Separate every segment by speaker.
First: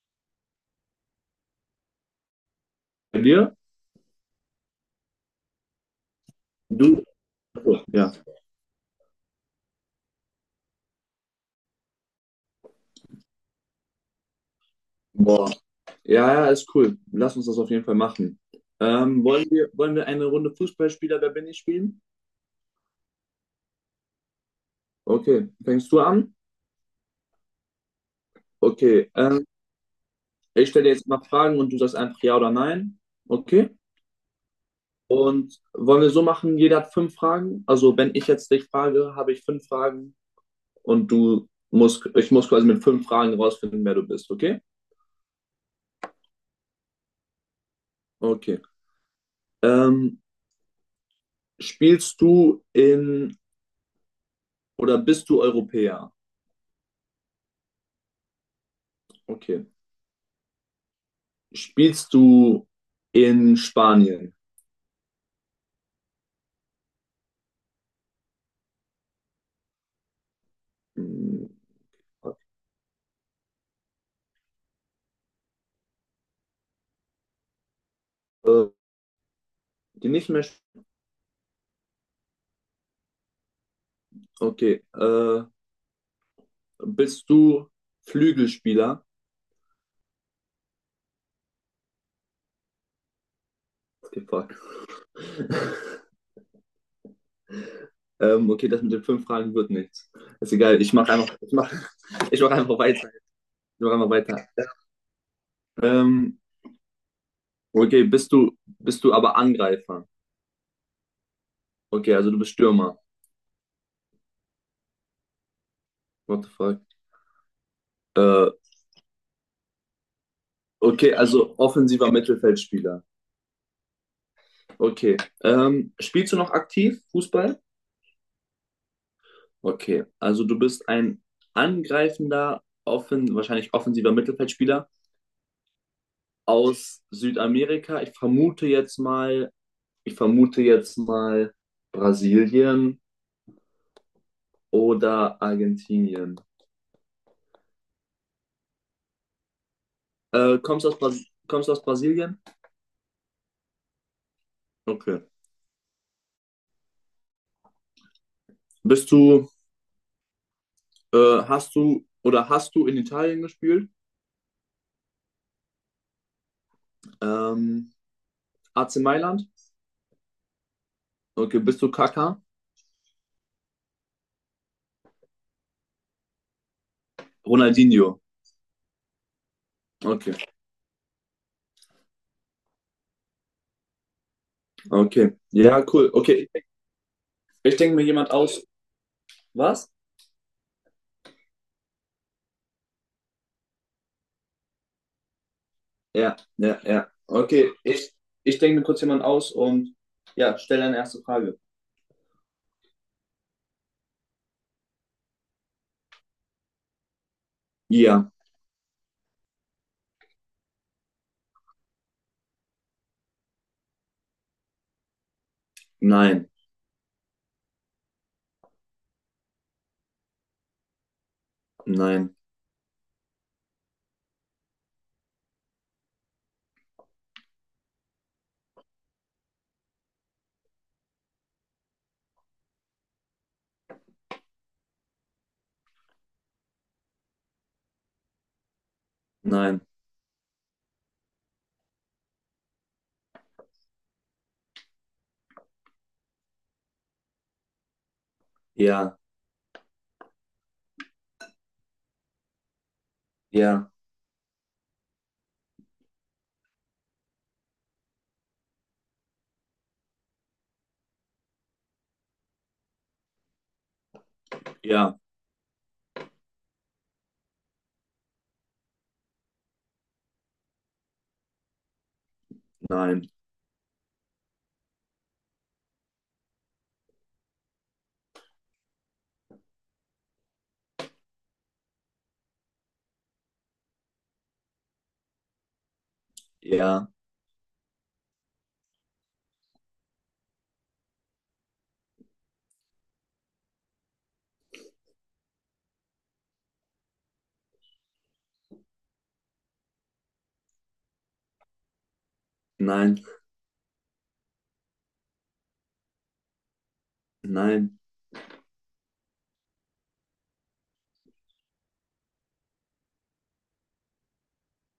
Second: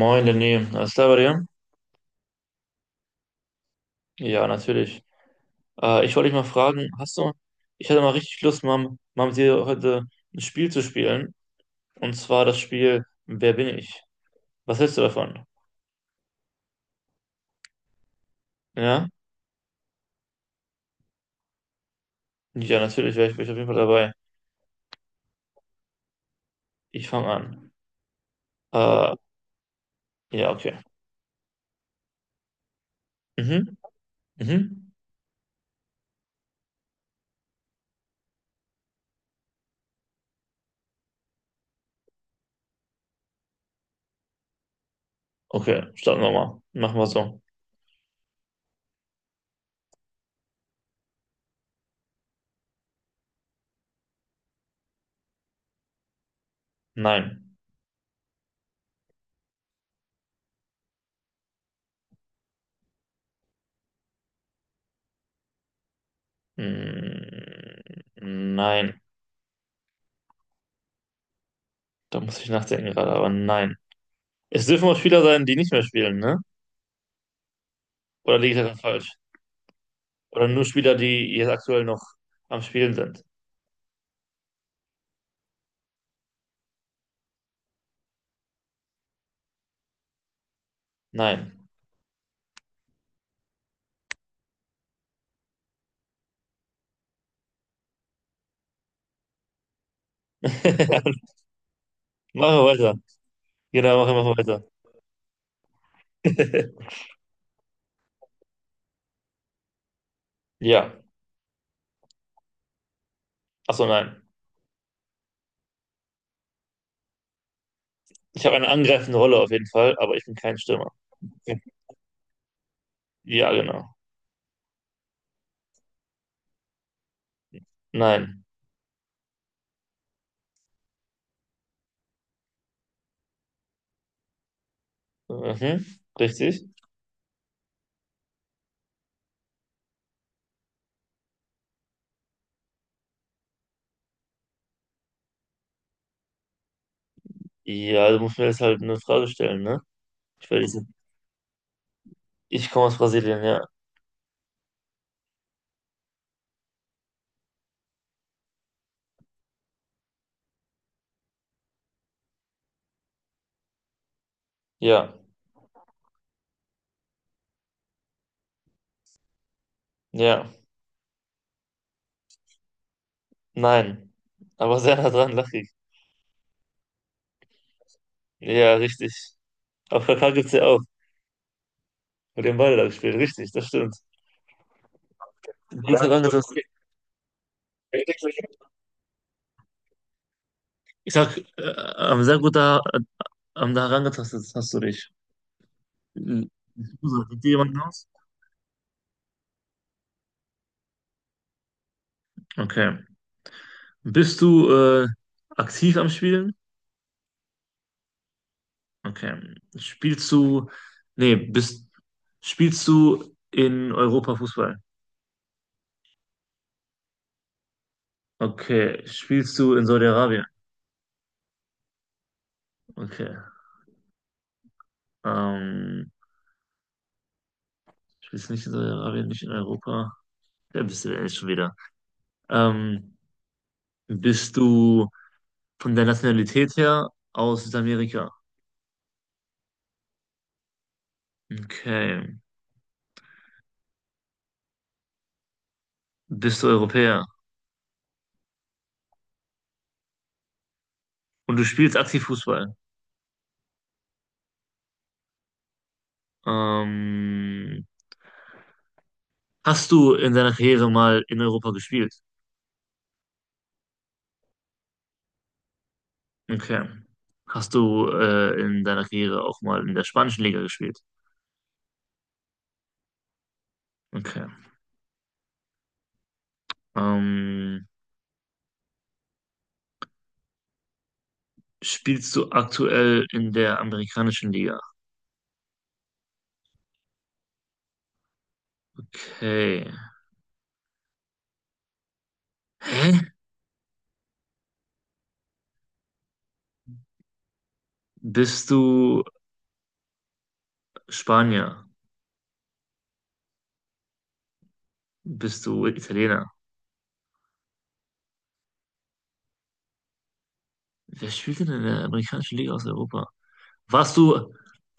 Speaker 1: Moin, Lenny. Alles klar bei dir?
Speaker 2: Bei dir?
Speaker 1: Ja, natürlich. Ich wollte dich mal fragen,
Speaker 2: Du?
Speaker 1: hast du,
Speaker 2: Achso,
Speaker 1: ich hatte mal
Speaker 2: ja.
Speaker 1: richtig Lust, mal mit dir heute ein Spiel zu spielen. Und zwar das Spiel Wer bin ich? Was hältst du davon?
Speaker 2: Boah. Ja, ja, ist cool. Lass uns das auf jeden Fall machen.
Speaker 1: Ja?
Speaker 2: Wollen wir eine Runde Fußballspieler, wer bin ich spielen?
Speaker 1: Ja, natürlich, wär ich auf jeden Fall dabei.
Speaker 2: Okay. Fängst du an?
Speaker 1: Ich fange an.
Speaker 2: Okay.
Speaker 1: Äh, ja,
Speaker 2: Ich
Speaker 1: okay.
Speaker 2: stelle dir jetzt mal Fragen und du sagst einfach ja oder nein. Okay.
Speaker 1: Mhm, mhm.
Speaker 2: Und wollen wir so machen, jeder hat fünf Fragen. Also wenn ich jetzt dich frage, habe ich fünf Fragen und du musst, ich muss quasi mit fünf Fragen rausfinden, wer du bist, okay?
Speaker 1: Okay, starten wir mal. Machen wir so.
Speaker 2: Okay. Ähm, spielst du in oder bist du Europäer?
Speaker 1: Nein.
Speaker 2: Okay. Spielst du in Spanien?
Speaker 1: Mm, nein.
Speaker 2: Hm,
Speaker 1: Da muss ich nachdenken gerade, aber nein. Es dürfen auch Spieler sein, die nicht mehr spielen, ne? Oder liege ich
Speaker 2: Äh,
Speaker 1: daran falsch?
Speaker 2: die nicht mehr.
Speaker 1: Oder
Speaker 2: Sp-
Speaker 1: nur Spieler, die jetzt aktuell noch am Spielen sind?
Speaker 2: Okay. Bist du Flügelspieler?
Speaker 1: Nein.
Speaker 2: Okay, fuck. Okay, das mit den fünf Fragen wird nichts. Ist egal. Ich mach
Speaker 1: Machen
Speaker 2: einfach. Ich mach, ich mach
Speaker 1: wir
Speaker 2: einfach
Speaker 1: weiter.
Speaker 2: weiter. Ich mach
Speaker 1: Genau,
Speaker 2: einfach
Speaker 1: machen wir
Speaker 2: weiter.
Speaker 1: weiter.
Speaker 2: Ähm, okay, bist du aber Angreifer?
Speaker 1: Ja.
Speaker 2: Okay, also du bist Stürmer.
Speaker 1: Achso, nein.
Speaker 2: What the fuck?
Speaker 1: Ich
Speaker 2: Äh,
Speaker 1: habe eine angreifende Rolle auf jeden Fall, aber ich bin kein Stürmer.
Speaker 2: okay, also offensiver Mittelfeldspieler.
Speaker 1: Ja, genau.
Speaker 2: Okay. Spielst du noch aktiv Fußball?
Speaker 1: Nein.
Speaker 2: Okay, also du bist ein angreifender, offen, wahrscheinlich offensiver Mittelfeldspieler
Speaker 1: Mhm. Richtig?
Speaker 2: aus Südamerika. Ich vermute jetzt mal Brasilien oder Argentinien.
Speaker 1: Ja, du musst mir jetzt halt eine Frage stellen, ne? Ich
Speaker 2: Äh,
Speaker 1: werde diese.
Speaker 2: kommst aus Bras kommst aus Brasilien?
Speaker 1: Ich komme aus Brasilien, ja.
Speaker 2: Okay. Bist du, äh, hast du oder hast du in Italien gespielt?
Speaker 1: Ja.
Speaker 2: Ähm, AC Mailand?
Speaker 1: Ja.
Speaker 2: Okay, bist du Kaká?
Speaker 1: Nein. Aber sehr nah dran, lachig.
Speaker 2: Ronaldinho.
Speaker 1: Ja, richtig. Auf Kaká
Speaker 2: Okay,
Speaker 1: gibt's ja auch. Mit dem Ball da gespielt. Richtig, das stimmt.
Speaker 2: okay. Ja, cool. Okay,
Speaker 1: Gut.
Speaker 2: ich denke mir jemand aus. Was?
Speaker 1: Ich sag, sehr gut da, da herangetastet hast du dich.
Speaker 2: Ja,
Speaker 1: Mhm.
Speaker 2: ja, ja.
Speaker 1: Sieht dir
Speaker 2: Okay,
Speaker 1: jemand aus?
Speaker 2: ich denke mir kurz jemand aus und ja, stell deine erste Frage.
Speaker 1: Okay. Bist du aktiv am Spielen?
Speaker 2: Ja,
Speaker 1: Okay. Nee, bist, Spielst du in Europa Fußball?
Speaker 2: nein,
Speaker 1: Okay. Spielst du in Saudi-Arabien?
Speaker 2: nein,
Speaker 1: Okay. Ähm, Spielst du nicht in Saudi-Arabien, nicht in Europa? Wer bist du denn jetzt schon wieder? Ähm, Bist du von der Nationalität her aus Südamerika?
Speaker 2: nein,
Speaker 1: Okay. Bist du Europäer
Speaker 2: ja,
Speaker 1: und du spielst aktiv Fußball.
Speaker 2: ja,
Speaker 1: Ähm, Hast du in deiner Karriere mal in Europa gespielt?
Speaker 2: ja,
Speaker 1: Okay. Hast du in deiner Karriere auch mal in der spanischen Liga gespielt?
Speaker 2: nein,
Speaker 1: Okay. Ähm, Spielst du aktuell in der amerikanischen Liga?
Speaker 2: ja,
Speaker 1: Okay. Hä? Bist du Spanier?
Speaker 2: nein,
Speaker 1: Bist du Italiener?
Speaker 2: nein.
Speaker 1: Wer spielt denn in der amerikanischen Liga aus Europa? Warst du,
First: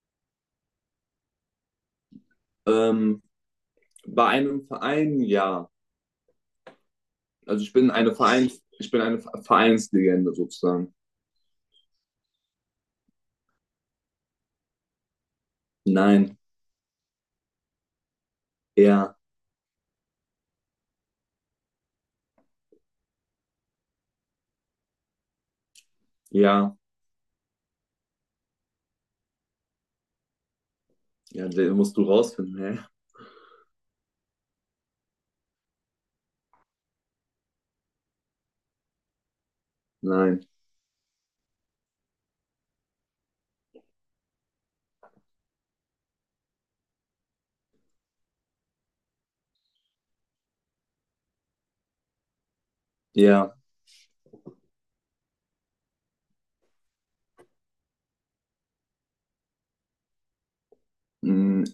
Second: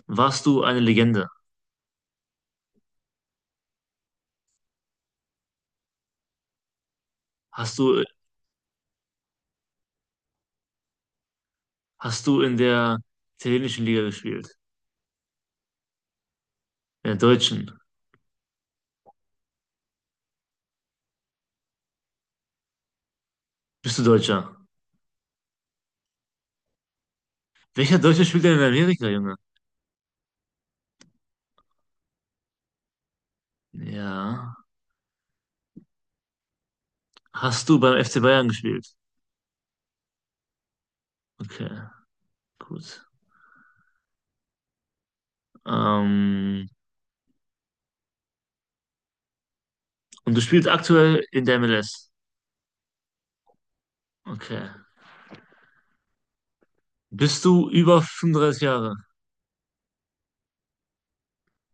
Speaker 1: warst du eine Legende?
Speaker 2: Ähm, bei einem Verein, ja. Also
Speaker 1: Hast du
Speaker 2: ich bin eine Vereinslegende sozusagen.
Speaker 1: Hast du in der italienischen Liga gespielt?
Speaker 2: Nein,
Speaker 1: In der deutschen?
Speaker 2: ja,
Speaker 1: Bist du Deutscher?
Speaker 2: ja,
Speaker 1: Welcher Deutsche spielt denn in Amerika, Junge?
Speaker 2: ja, den musst du rausfinden, hä?
Speaker 1: Ja. Hast du beim FC Bayern gespielt?
Speaker 2: Nein,
Speaker 1: Okay, gut. Ähm, und du spielst aktuell in der MLS?
Speaker 2: ja,
Speaker 1: Okay. Bist du über 35 Jahre?
Speaker 2: mm,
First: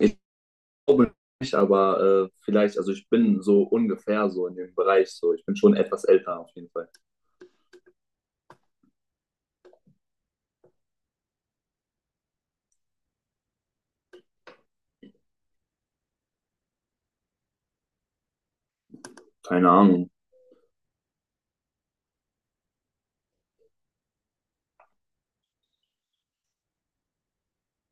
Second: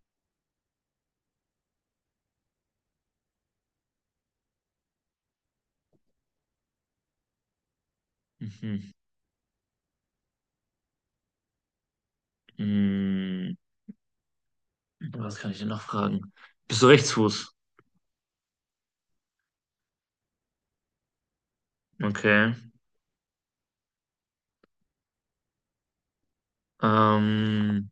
Speaker 2: glaube nicht, aber vielleicht, also ich bin so ungefähr so in dem Bereich so. Ich bin schon etwas älter auf jeden Fall.
Speaker 1: Mhm. Hm, was kann ich denn noch fragen? Bist du Rechtsfuß?
Speaker 2: Keine Ahnung.
Speaker 1: Okay. Ähm,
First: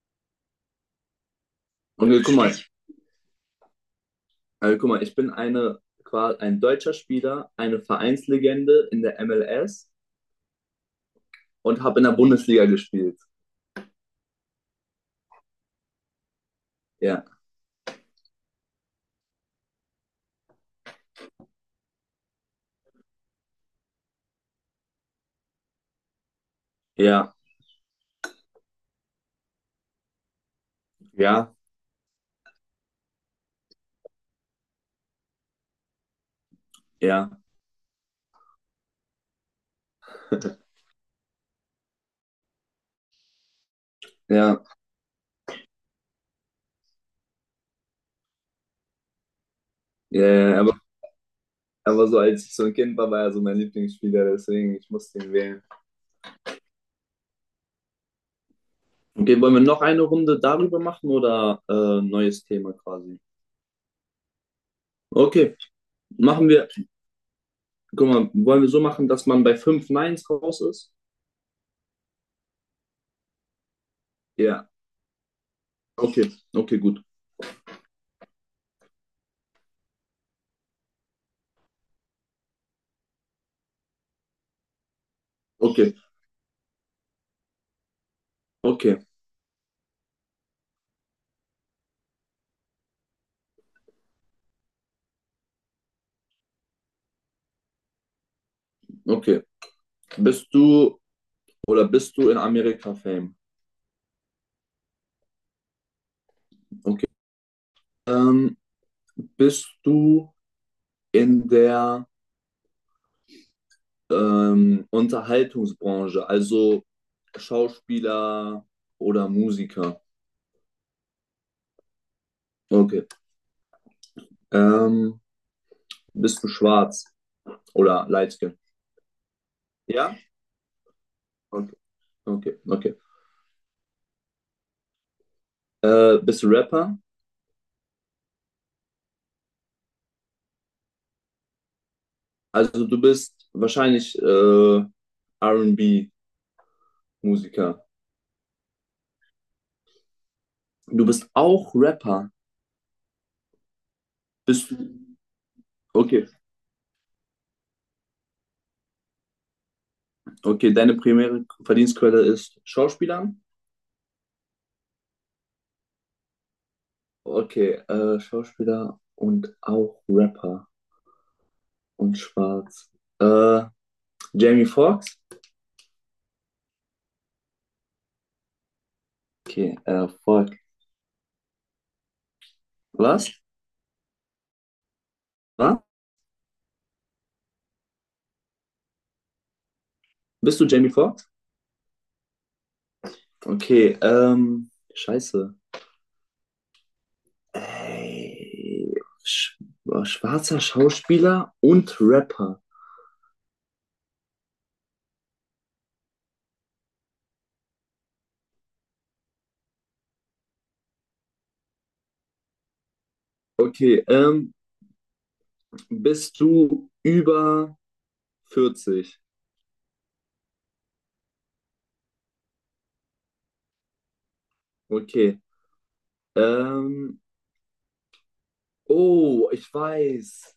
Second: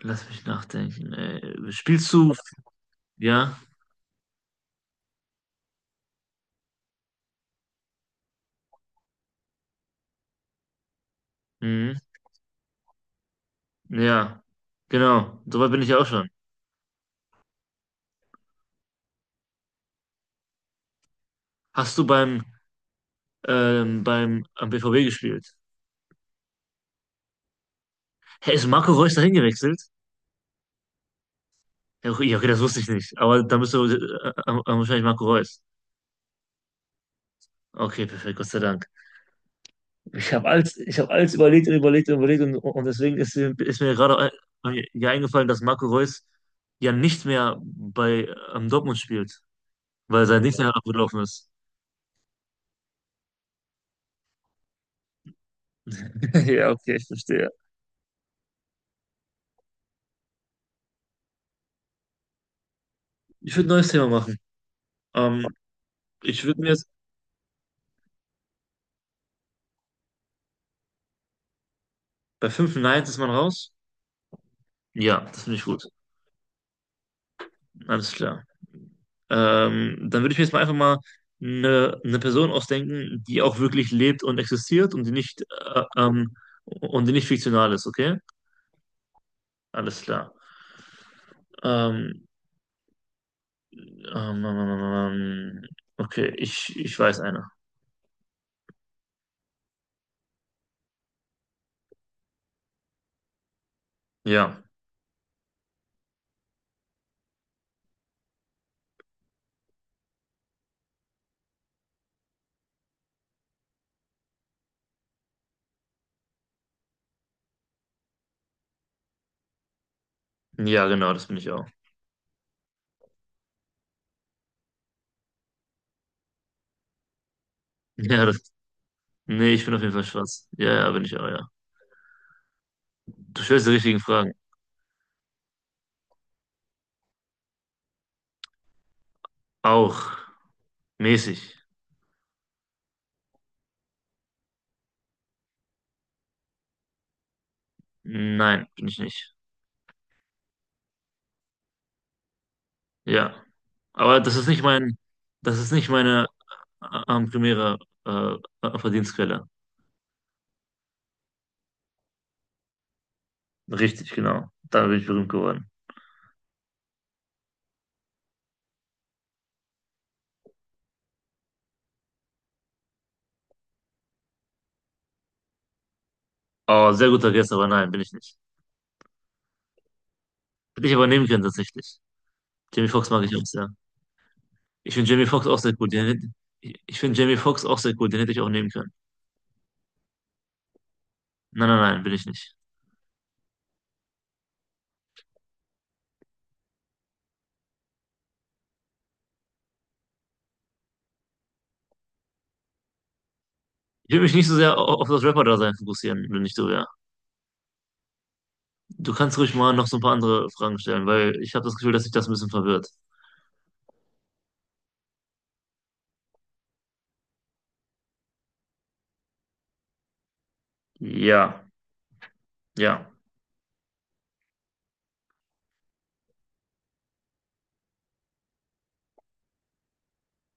Speaker 1: Lass mich nachdenken.
Speaker 2: Und
Speaker 1: Spielst du? Ja.
Speaker 2: guck mal, ich bin ein deutscher Spieler, eine Vereinslegende in der MLS und
Speaker 1: Mhm.
Speaker 2: habe in der Bundesliga gespielt.
Speaker 1: Ja, genau. Soweit bin ich ja auch schon.
Speaker 2: Ja,
Speaker 1: Hast du beim, beim am BVB gespielt?
Speaker 2: ja,
Speaker 1: Hä, ist Marco Reus dahin gewechselt?
Speaker 2: ja,
Speaker 1: Ja, okay, ja, okay, das wusste ich nicht. Aber dann bist du wahrscheinlich Marco Reus.
Speaker 2: ja,
Speaker 1: Okay, perfekt, Gott sei Dank. Ich habe alles überlegt und überlegt und überlegt und deswegen ist mir gerade
Speaker 2: ja,
Speaker 1: ein, ja eingefallen, dass Marco Reus ja nicht mehr bei Dortmund spielt,
Speaker 2: ja,
Speaker 1: weil sein
Speaker 2: ja,
Speaker 1: Dienstag abgelaufen ist.
Speaker 2: aber so als ich so ein Kind war, war er so mein Lieblingsspieler, deswegen ich musste ihn wählen.
Speaker 1: Ja, okay, ich verstehe.
Speaker 2: Okay, wollen wir noch eine Runde darüber machen oder neues Thema quasi?
Speaker 1: Ich würde ein neues Thema machen. Ähm,
Speaker 2: Okay,
Speaker 1: ich
Speaker 2: machen
Speaker 1: würde
Speaker 2: wir.
Speaker 1: mir jetzt,
Speaker 2: Guck mal, wollen wir so machen, dass man bei fünf Neins raus ist?
Speaker 1: bei 5 Nines ist man raus.
Speaker 2: Ja.
Speaker 1: Ja, das finde ich gut.
Speaker 2: Okay, okay, gut.
Speaker 1: Alles klar. Dann würde ich mir jetzt mal einfach mal eine Person ausdenken, die auch wirklich lebt und existiert
Speaker 2: Okay,
Speaker 1: und die nicht fiktional ist, okay?
Speaker 2: okay,
Speaker 1: Alles klar. Ähm, ähm, ähm, ähm, ähm, ähm, okay, ich weiß eine.
Speaker 2: okay. Bist du oder bist du in Amerika Fame?
Speaker 1: Ja.
Speaker 2: Okay. Ähm, bist du in der Unterhaltungsbranche, also Schauspieler oder Musiker?
Speaker 1: Ja, genau, das bin ich auch.
Speaker 2: Okay. Ähm, bist du schwarz oder
Speaker 1: Ja,
Speaker 2: light
Speaker 1: das,
Speaker 2: skin?
Speaker 1: ich bin auf jeden Fall
Speaker 2: Ja?
Speaker 1: schwarz. Ja, bin ich auch, ja.
Speaker 2: Okay, okay, okay.
Speaker 1: Du stellst die richtigen Fragen.
Speaker 2: Bist du Rapper?
Speaker 1: Auch mäßig.
Speaker 2: Also du bist wahrscheinlich R&B-Musiker.
Speaker 1: Nein, bin ich nicht.
Speaker 2: Du bist auch Rapper.
Speaker 1: Ja. Aber
Speaker 2: Bist du?
Speaker 1: das ist nicht meine
Speaker 2: Okay,
Speaker 1: am primäre äh, Verdienstquelle.
Speaker 2: okay. Deine primäre Verdienstquelle ist Schauspieler.
Speaker 1: Richtig, genau. Damit bin ich berühmt geworden.
Speaker 2: Okay, Schauspieler und auch Rapper und Schwarz. Äh, Jamie Foxx?
Speaker 1: Oh, sehr guter Guess, aber nein, bin ich nicht.
Speaker 2: Okay, Foxx.
Speaker 1: Hätte ich aber nehmen können, tatsächlich. Jamie Foxx mag ich
Speaker 2: Was?
Speaker 1: auch sehr. Ich finde Jamie Foxx auch sehr
Speaker 2: Was?
Speaker 1: gut. Den, hätte- Ich finde Jamie Foxx auch sehr gut. Den hätte ich auch nehmen können.
Speaker 2: Bist du Jamie Foxx?
Speaker 1: Nein, nein, nein, bin ich nicht.
Speaker 2: Okay, scheiße. Ey, sch schwarzer Schauspieler und Rapper.
Speaker 1: Ich will mich nicht so sehr auf das Rapper-Dasein fokussieren, wenn ich so wäre. Du kannst ruhig mal noch so ein paar andere Fragen stellen, weil ich habe das Gefühl, dass sich das ein bisschen verwirrt.
Speaker 2: Okay, bist du über 40?
Speaker 1: Ja, ja,
Speaker 2: Okay. Ähm, oh, ich weiß.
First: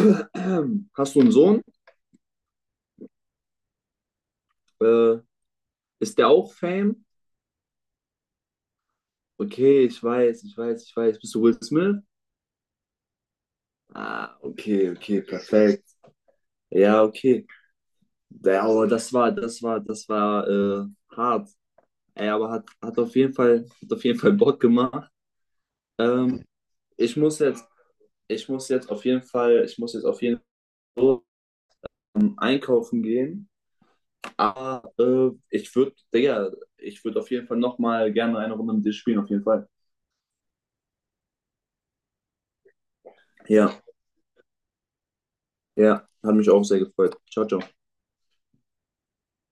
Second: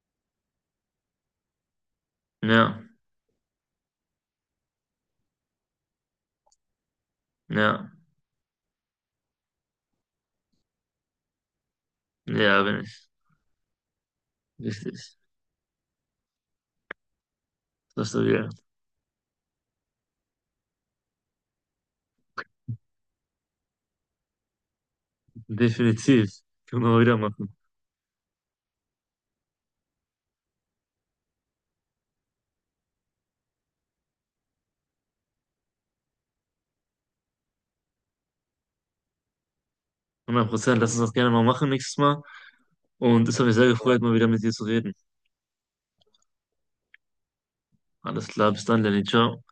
Speaker 2: Hast du einen Sohn?
Speaker 1: ja,
Speaker 2: Äh, ist der auch Fame?
Speaker 1: ja,
Speaker 2: Okay, ich weiß, ich weiß, ich weiß. Bist du Will Smith?
Speaker 1: ja, bin ich.
Speaker 2: Ah, okay,
Speaker 1: Richtig.
Speaker 2: okay, perfekt. Ja, okay.
Speaker 1: Das ist stabil.
Speaker 2: Ja, aber das war hart. Ey, aber hat auf jeden Fall, hat auf jeden Fall Bock gemacht.
Speaker 1: Definitiv.
Speaker 2: Ähm,
Speaker 1: Können wir mal wieder
Speaker 2: ich muss
Speaker 1: machen.
Speaker 2: jetzt, ich muss jetzt auf jeden Fall, ich muss jetzt auf jeden Fall so, einkaufen gehen. Aber ich würde, Digga, ich würde auf jeden Fall nochmal gerne eine Runde mit dir spielen, auf jeden Fall.
Speaker 1: 100%. Lass uns das gerne mal machen nächstes Mal. Und es hat mich sehr
Speaker 2: Ja,
Speaker 1: gefreut, mal wieder mit dir zu reden.
Speaker 2: ja, hat mich auch sehr gefreut. Ciao, ciao.
Speaker 1: Alles klar, bis dann, Lenny. Ciao.